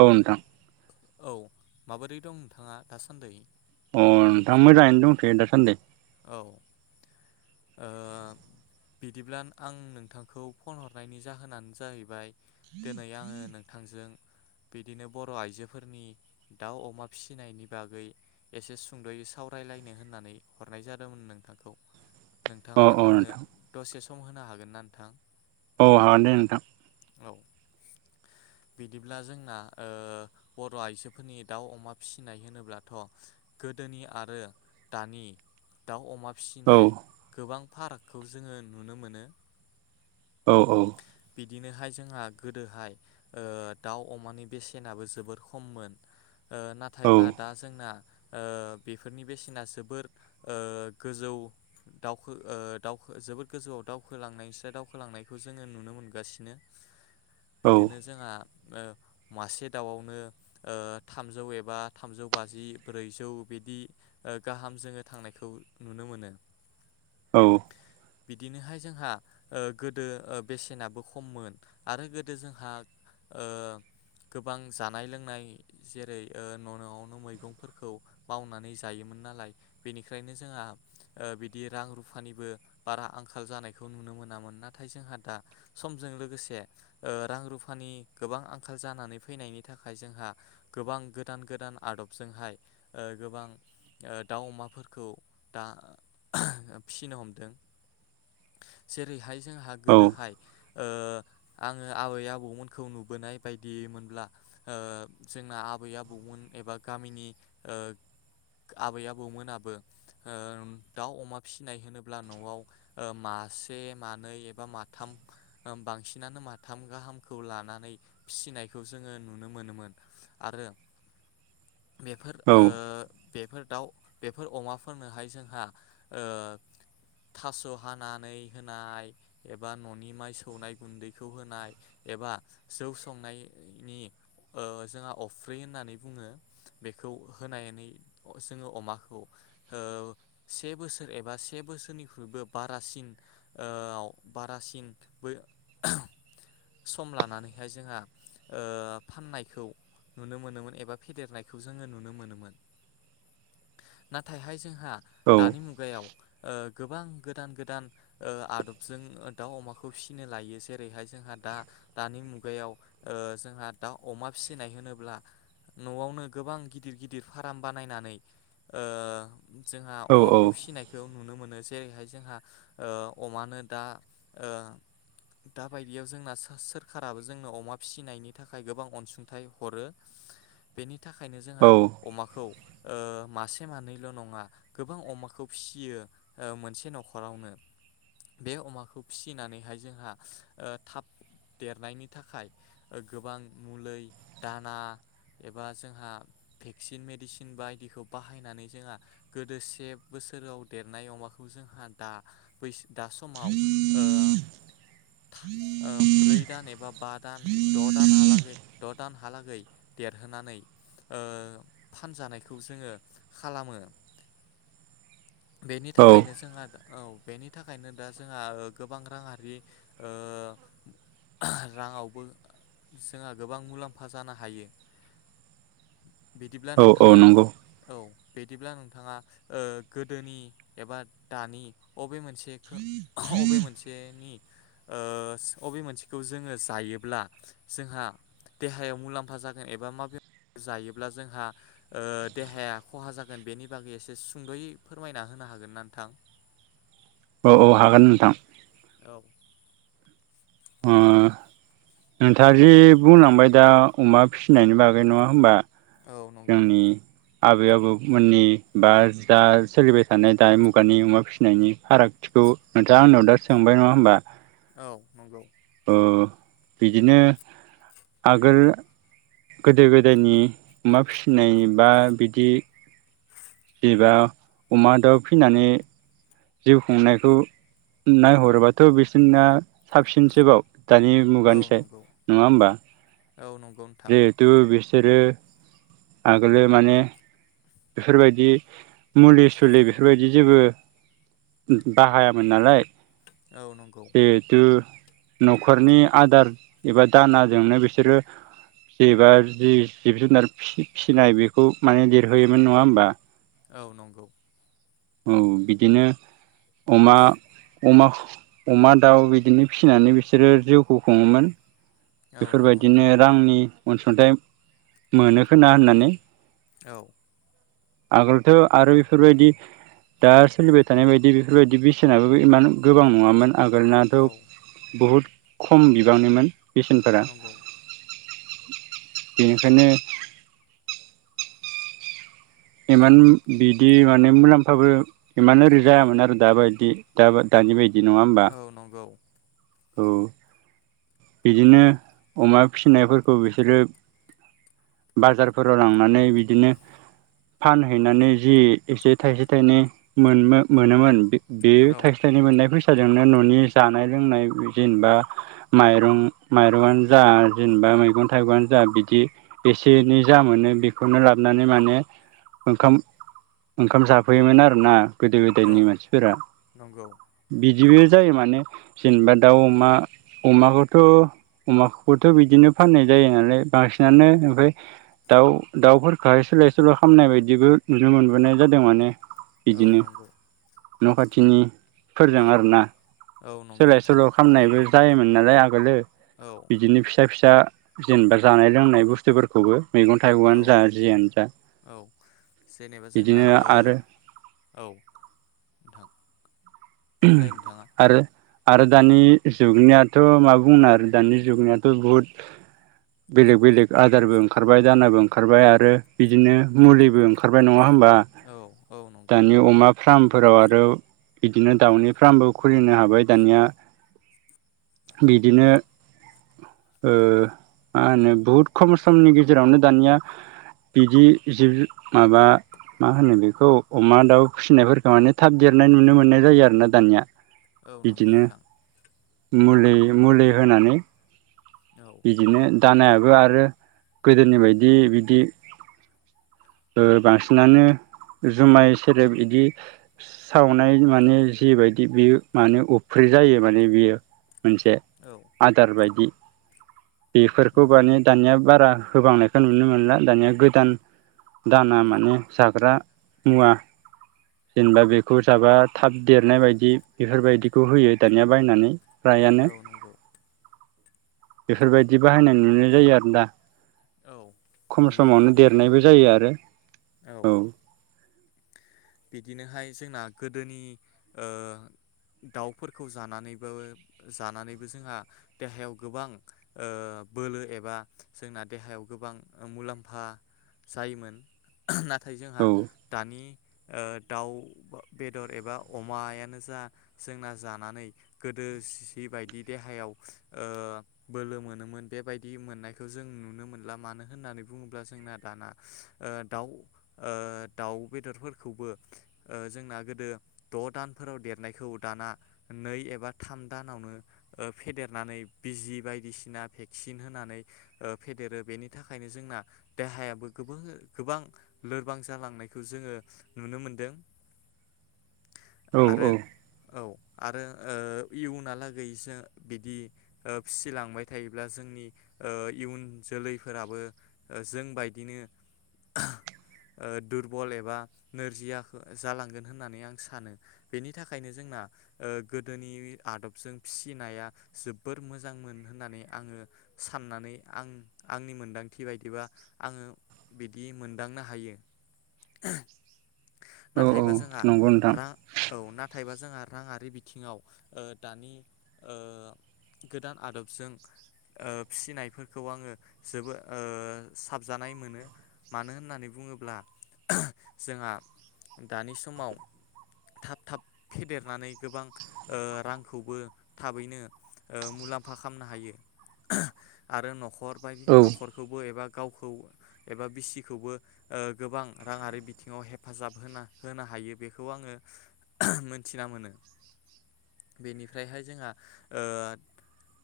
औ नोंथां। औ माबोरै दं नोंथाङा दासान्दै? अ नोंथां मोजाङैनो दंथैयो दासान्दि। औ ओह बिदिब्ला आं नोंथांखौ फन हरनायनि जाहोनानो जाहैबाय। दिनै आङो नोंथांजों बिदिनो बर' आइजोफोरनि दाउ अमा फिसिनायनि बागै एसे सुंद'यै सावरायलायनो होननानै हरनाय जादोंमोन नोंथांखौ अ नोंथाङा अ आंनो नोंथां दसे सम सम होनो हागोन ना नोंथां औ हागोनदे नोंथां औ बिदिब्ला जोंना ओह बर' आइजोफोरनि दाउ अमा फिसिनाय होनोब्लाथ' गोदोनि आरो दानि दाउ अमा औ फिसिनाय गोबां फारागखौ जोङो नुनो मोनो औ औ बिदिनोहाय जोंहा गोदोहाय ओह दाउ अमानि बेसेनाबो जोबोर खममोन औ नाथायब्ला दा जोंना बेफोरनि बेसेना जोबोद गोजौ दावखो ओह दावखो जोबोद गोजौआव दावखोलांनायस्राय दावखोलांनायखौ जोङो नुनो मोनो नुगासिनो औ बिदिनो जोंहा ओ मासे दाउआवनो ओ थामजौ एबा थामजौ बाजि ब्रैजौ बिदि ओ गाहाम जोङो थांनायखौ नुनो मोनो औ बिदिनोहाय जोंहा गोदो बेसेनाबो खममोन आरो गोदो जोंहा ओ गोबां जानाय लोंनाय जेरै ओ न' न'आवनो मैगंफोरखौ मावनानै जायोमोन नालाय बेनिखायनो जोंहा बिदि रां रुफानिबो बारा आंखाल जानायखौ नुनो मोनामोन नाथाय जोंहा दा समजों लोगोसे ओ रां रुफानि गोबां आंखाल जानानै फैनायनि थाखाय जोंहा गोबां गोदान गोदान आदबजोंहाय ओ गोबां ओ दाउ अमाफोरखौ दा फिसिनो हमदों जेरै बेहाय जोंहा औ गोदोहाय ओ आङो आबै आबौमोनखौ नुबोनाय बायदिमोनब्ला ओ जोंना आबै आबौमोन एबा गामिनि ओ आबै आबौमोनाबो ओ दाउ अमा फिसिनाय होनोब्ला न'आव मासे मानै एबा माथाम बांसिनानो माथाम गाहामखौ लानानै फिसिनायखौ जोङो नुनो मोनोमोन आरो बेफोर ओ बेफोर दाउ बेफोर अमाफोरनोहाय जोंहा ओ थास' हानानै होनाय एबा न'नि माइ सौनाय गुन्दैखौ होनाय एबा जौ संनायनि ओ जोंहा अफ्रि होननानै बुङो बेखौ होनानै जोङो अमाखौ ओ से बोसोर एबा से बोसोरनिख्रुइबो बारासिन ओ बारासिन बै सम लानानैहाय जोंहा ओ फाननायखौ नुनो मोनोमोन एबा फेदेरनायखौ जोङो नुनो मोनोमोन नाथायहाय जों हा दानि मुगायाव गोबां गोदान गोदान ओ आदबजों दाउ अमाखौ खौ फिसिनो लायो जेरैहाय जोंहा दा दानि मुगायाव ओ जोंहा दाउ अमा फिसिनाय होनोब्ला न'आवनो गोबां गिदिर गिदिर फार्म बानायनानै ओ जोंहा अमाखौ फिसिनायखौ नुनो मोनो जेरैहाय जोंहा ओ अमानो दा ओ दा बायदियाव जोंना सोरखाराबो जोंनो अमा फिसिनायनि थाखाय गोबां अनसुंथाइ हरो बेनि थाखायनो जोंहा अमाखौ ओ मासे मानैल' नङा गोबां अमाखौ फिसियो ओ मोनसे न'खरावनो बे अमाखौ फिसिनानैहाय जोंहा ओ थाब देरनायनि थाखाय गोबां मुलि दाना एबा जोंहा भेक्सिन मेडिसिन बायदिखौ बाहायनानै जोंहा गोदो से बोसोराव देरनाय अमाखौ जोंहा दा दा समाव ओ ओ ब्रै दान एबा बा दान द' दानहालागै द' दानहालागै देरहोनानै ओ फानजानायखौ जोङो खालामो बेनि औ थाखायनो जोंहा औ बेनि थाखायनो दा जोंहा ओ गोबां रांङा ओ राङावबो जोंहा गोबां मुलाम्फा जानो हायो बिदिब्ला औ औ नोंथाङा नंगौ [unintelligible] औ बिदिब्ला नोंथाङा ओ गोदोनि एबा दानि अबे मोनसेखौ अबे मोनसे नि ओ अबे मोनसेखौ जोङो जायोब्ला जोंहा देहायाव मुलाम्फा जागोन एबा मा बेमार जायोब्ला जोंहा ओ देहाया खहा जागोन बेनि बागै एसे सुंद'यै फोरमायना होनो हागोन ना नोंथां औ औ हागोन नोंथां औ ओम नोंथां जे बुंलांबाय दा अमा फिसिनायनि बागै नङा होमबा औ नंगौ जोंनि आबै आबौमोननि बा जा सोलिबाय थानाय दा मुगानि अमा फिसिनायनि फारागथिखौ नोंथाङा आंनाव दा सोंबाय नङा होमबा औ नंगौ ओ बिदिनो आगोल गोदो गोदायनि अमा फिसिनाय बा बिदि एबा अमा दाउ फिनानै जिउ खुंनायखौ नायहरोबाथ' बिसोरना साबसिनसोबाव दानि औ मुगानिसाय नंगौ नङा होमबा औ नंगौ नोंथां जिहेथु बिसोरो आगोलो माने बेफोरबायदि मुलि सुलि बेफोरबायदि जेबो बाहायामोन नालाय औ नंगौ जेहुथु न'खरनि आदार एबा दानाजोंनो बिसोरो जेबा जि जिब जुनार फि-फिसिनाय बेखौ माने होयोन नङा होमबा औ नंगौ औ बिदिनो अमा अमाख अमा दाउ बिदिनो फिसिनानै बिसोरो जिउखौ खुङोमोन औ नंगौ नोंथां बेफोरबायदिनो रांनि अनसुंथाइ मोनोखोना होननानै औ आगोलथ' आरो बेफोरबायदि दा सोलिबाय थानाय बायदि बेफोरबायदि बेसेनाबो इमान गोबां नङामोन। आगोलनाथ' औ बहुद खम बिबांनिमोन बेसेनफोरा नंगौ बेनिखायनो इमान बिदि माने मुलाम्फाबो इमान ओरै जायामोन आरो दाबायदि द दानि बायदि दि नङा होमबा। औ नंगौ औ। बिदिनो अमा फिनायफोरखौ बिसोरो बाजारफोराव लांनानै बिदिनो फानहैनानै जि एसे थाइसे थाइनै मोन मोनोमोन। बेयो औ थाइसे थाइनै मोननाय फैस साजोंनो न'नि जानाय लोंनाय जेनेबा माइरं माइरंनो जा जेनेबा मैगं थाइगंनो जा बिदि एसे एनै जा मोनो बेखौनो लाबोनानै माने ओंखाम ओंखाम जाफैयोमोन आरोना। गोदो गोदायनि औ मानसिफोरा नंगौ बिदिबो जायो माने जेनेबा दाउ अमा अमाखौथ' अमाखौबोथ' बिदिनो फाननाय जायो नालाय बांसिनानो ओमफ्राय दाउ दाउफोरखौहाय सोलाय सोल' खालामामनाय बायदिबो नुनो मोनबोनाय जादों माने। औ बिदिनो नंगौ। न' खाथिनि औ फोरजों आरोना औ नंगौ सोलाय नोंथां सोल' थारैनो खालामनायबो नालाय आगोलो औ बिदिनो फिसा फिसा दा जेनेबा जानाय लोंनाय बुस्थुफोरखौबो मैगं औ थाइगंआनो जा जियानो जा औ जेनेबा जोंना बिदिनो आरो औ नोंथां। बुंलाय नोंथाङा आरो आरो दानि जुगनियाथ' मा बुंनो आरो दानि जुगनियाथ' बुहुद बेलेग बेलेग आदारबो ओंखारबाय दानाबो ओंखारबाय आरो बिदिनो मुलिबो ओंखारबाय नङा नङा होमबा औ औ नंगौ दानि अमा फार्मफोराव आरो दि दिनो दाउनि फार्मबो खुलिनो हाबाय दानिया बिदिनो ओ मा होनो बुहुद खम समनि गेजेरावनो दानिया बिदि जिब माबा मा होनो बेखौ अमा दाउ फिसिनायफोरखौ माने थाब देरनाय नुनो मोननाय जायो आरो ना दानिया। औ नंगौ बिदिनो नोंथां। मुलि मुलि होनानै औ बिदिनो दानायाबो आरो गोदोनि बायदि बिदि ओ बांसिनानो जुमाय सेरेब बिदि सावनाय माने जिबायदि बेयो माने उफ्रि जायो माने बियो। मोनसे औ आदार बायदि बेफोरखौ नंगौ माने दानिया बारा होबांनायखौ नुनो मोनला दानिया गोदान दाना माने जाग्रा मुवा जेनेबा बेखौ जाबा थाब देरनाय बायदि बेफोरबायदिखौ होयो दानिया बायनानै। फ्रायानो औ नंगौ। बेफोरबायदि बाहायनाय नुनाय जायो आरो दा। औ खम नंगौ समावनो नोंथां थारैनो देरनायबो जायो आरो औ बिदिनोहाय जोंना गोदोनि ओ दाउफोरखौ जानानैबो जानानैबो जोंहा देहायाव गोबां ओ बोलो एबा जोंना देहायाव गोबां मुलाम्फा जायोमोन। नाथाय जोंहा औ दानि ओ दाउ बेदर एबा अमायानो जा जोंना जानानै गोदो सि बायदि देहायाव ओ बोलो मोनोमोन बेबायदि मोननायखौ जों नुनो मोला मानो होननानै बुङोब्ला जोंना दाना ओ दाउ ओ दाउ बेदरफोरखौबो ओ जोंना गोदो द' दानफोराव देरनायखौ दाना नै एबा थाम दानावनो ओ फेदेरनानै बिजि बायदिसिना भेक्सिन होनानै ओ फेदेरो। बेनि थाखायनो जोंना देहायाबो गोबां लोरबां जालांनायखौ जोङो नुनो मोनदों। औ आरो औ औ। आरो ओ इयुनलागैसो बिदि ओ फिसिलांबाय थायोब्ला जोंनि ओ इयुन जोलै फोराबो जोंबायदिनो ओ दुरबल एबा नोरजिया जालांगोन होननानै आं सानो बेनि थाखायनो जोंना ओ गोदोनि आदबजों फिसिनाया जोबोर मोजां मोन होननानै आङो साननानै आं आंनि मोनदांथि बायदिबा आङो बिदि मोनदांनो हायो। औ औ नाथायबा जोंहा नंगौ नोंथां रां औ नाथायबा जोंहा राङारि बिथिङाव ओ दानि ओ गोदान आदबजों ओ फिसिनायफोरखौ आङो जोबोद ओ साबजानाय मोनो मानो होननानै बुङोब्ला [unintelligible] जोंहा दानि समाव थाब थाब फेदेरनानै गोबां ओ रांखौबो थाबैनो ओ मुलाम्फा खालामनो हायो [unintelligible] आरो न'खर बाय औ न'खरखौबो एबा गावखौ एबा बिसिखौबो ओ गोबां राङारि बिथिङाव हेफाजाब होना होनो हायो बेखौ आङो [unintelligible] मोनथिना मोनो। बेनिफ्रायहाय जोंहा ओ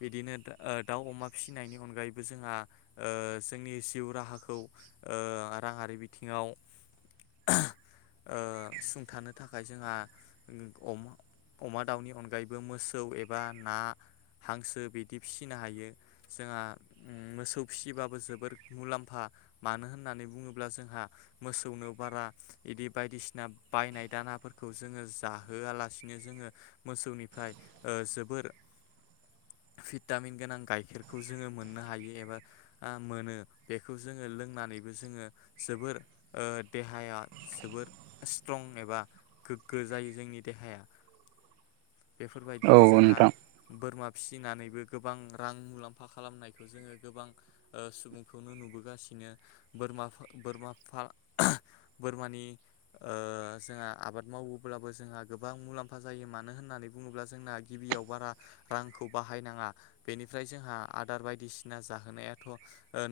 बिदिनो ओ दाउ अमा फिसिनायनि अनगायैबो जोङा ओ जोंनि जिउ राहाखौ ओ रांङारि बिथिङाव [unintelligible] ओ सुंथानो थाखाय जोंहा अमा अमा दाउनि अनगायैबो मोसौ एबा ना हांसो बिदि फिसिनो हायो जोंहा उम मोसौ फिसिबाबो जोबोर मुलाम्फा मानो होननानै बुङोब्ला जोंहा मोसौनो बारा इदि बायदिसिना बायनाय दानाफोरखौ जोङो जाहोआलासिनो जोङो मोसौनिफ्राय ओ जोबोर भिटामिन गोनां गाइखेरखौ जोङो मोननो हायो एबा ओ मोनो बेखौ जोङो लोंनानैबो जोङो जोबोर ओ देहाया जोबोर स्ट्रं एबा गोग्गो जायो जोंनि देहाया। औ बेफोरबायदिनो जोंहा नोंथां बोरमा फिसिनानैबो गोबां रां मुलाम्फा खालामनायखौ जोङो गोबां ओ सुबुंखौनो नुबोगासिनो बोरमा बोरमा फा [unintelligible] बोरमानि ओ जोंहा आबाद मावोब्लाबो जोंहा गोबां मुलाम्फा जायो मानो होननानै बुङोब्ला जोंना गिबियाव बारा रांखौ बाहायनाङा बेनिफ्राय जोंहा आदार बायदिसिना जाह होनायाथ' ओ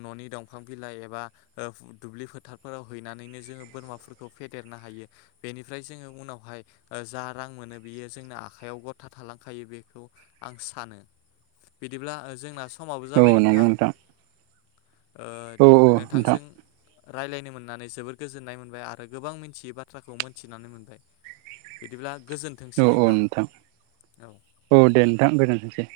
न'नि दंफां बिलाइ एबा ओ दुब्लि फोथारफोराव हैनानैनो जोङो बोरमाफोरखौ फेदेरनो हायो बेनिफ्राय जोङो उनावहाय ओ जा रां मोनो बियो जोंना आखायाव गथा थालांखायो बेखौ आं सानो बिदिब्ला ओ जोंना समाबो औ जाबाय नंगौ नोंथां। ओ औ औ नोंथां नोंथांजों रायलायनो मोननानै जोबोर गोजोननाय मोनबाय आरो गोबां मिनथियै बाथ्राखौ मोनथिनानै मोनबाय बिदिब्ला औ औ नोंथां औ दे नोंथां गोजोनथोंसै।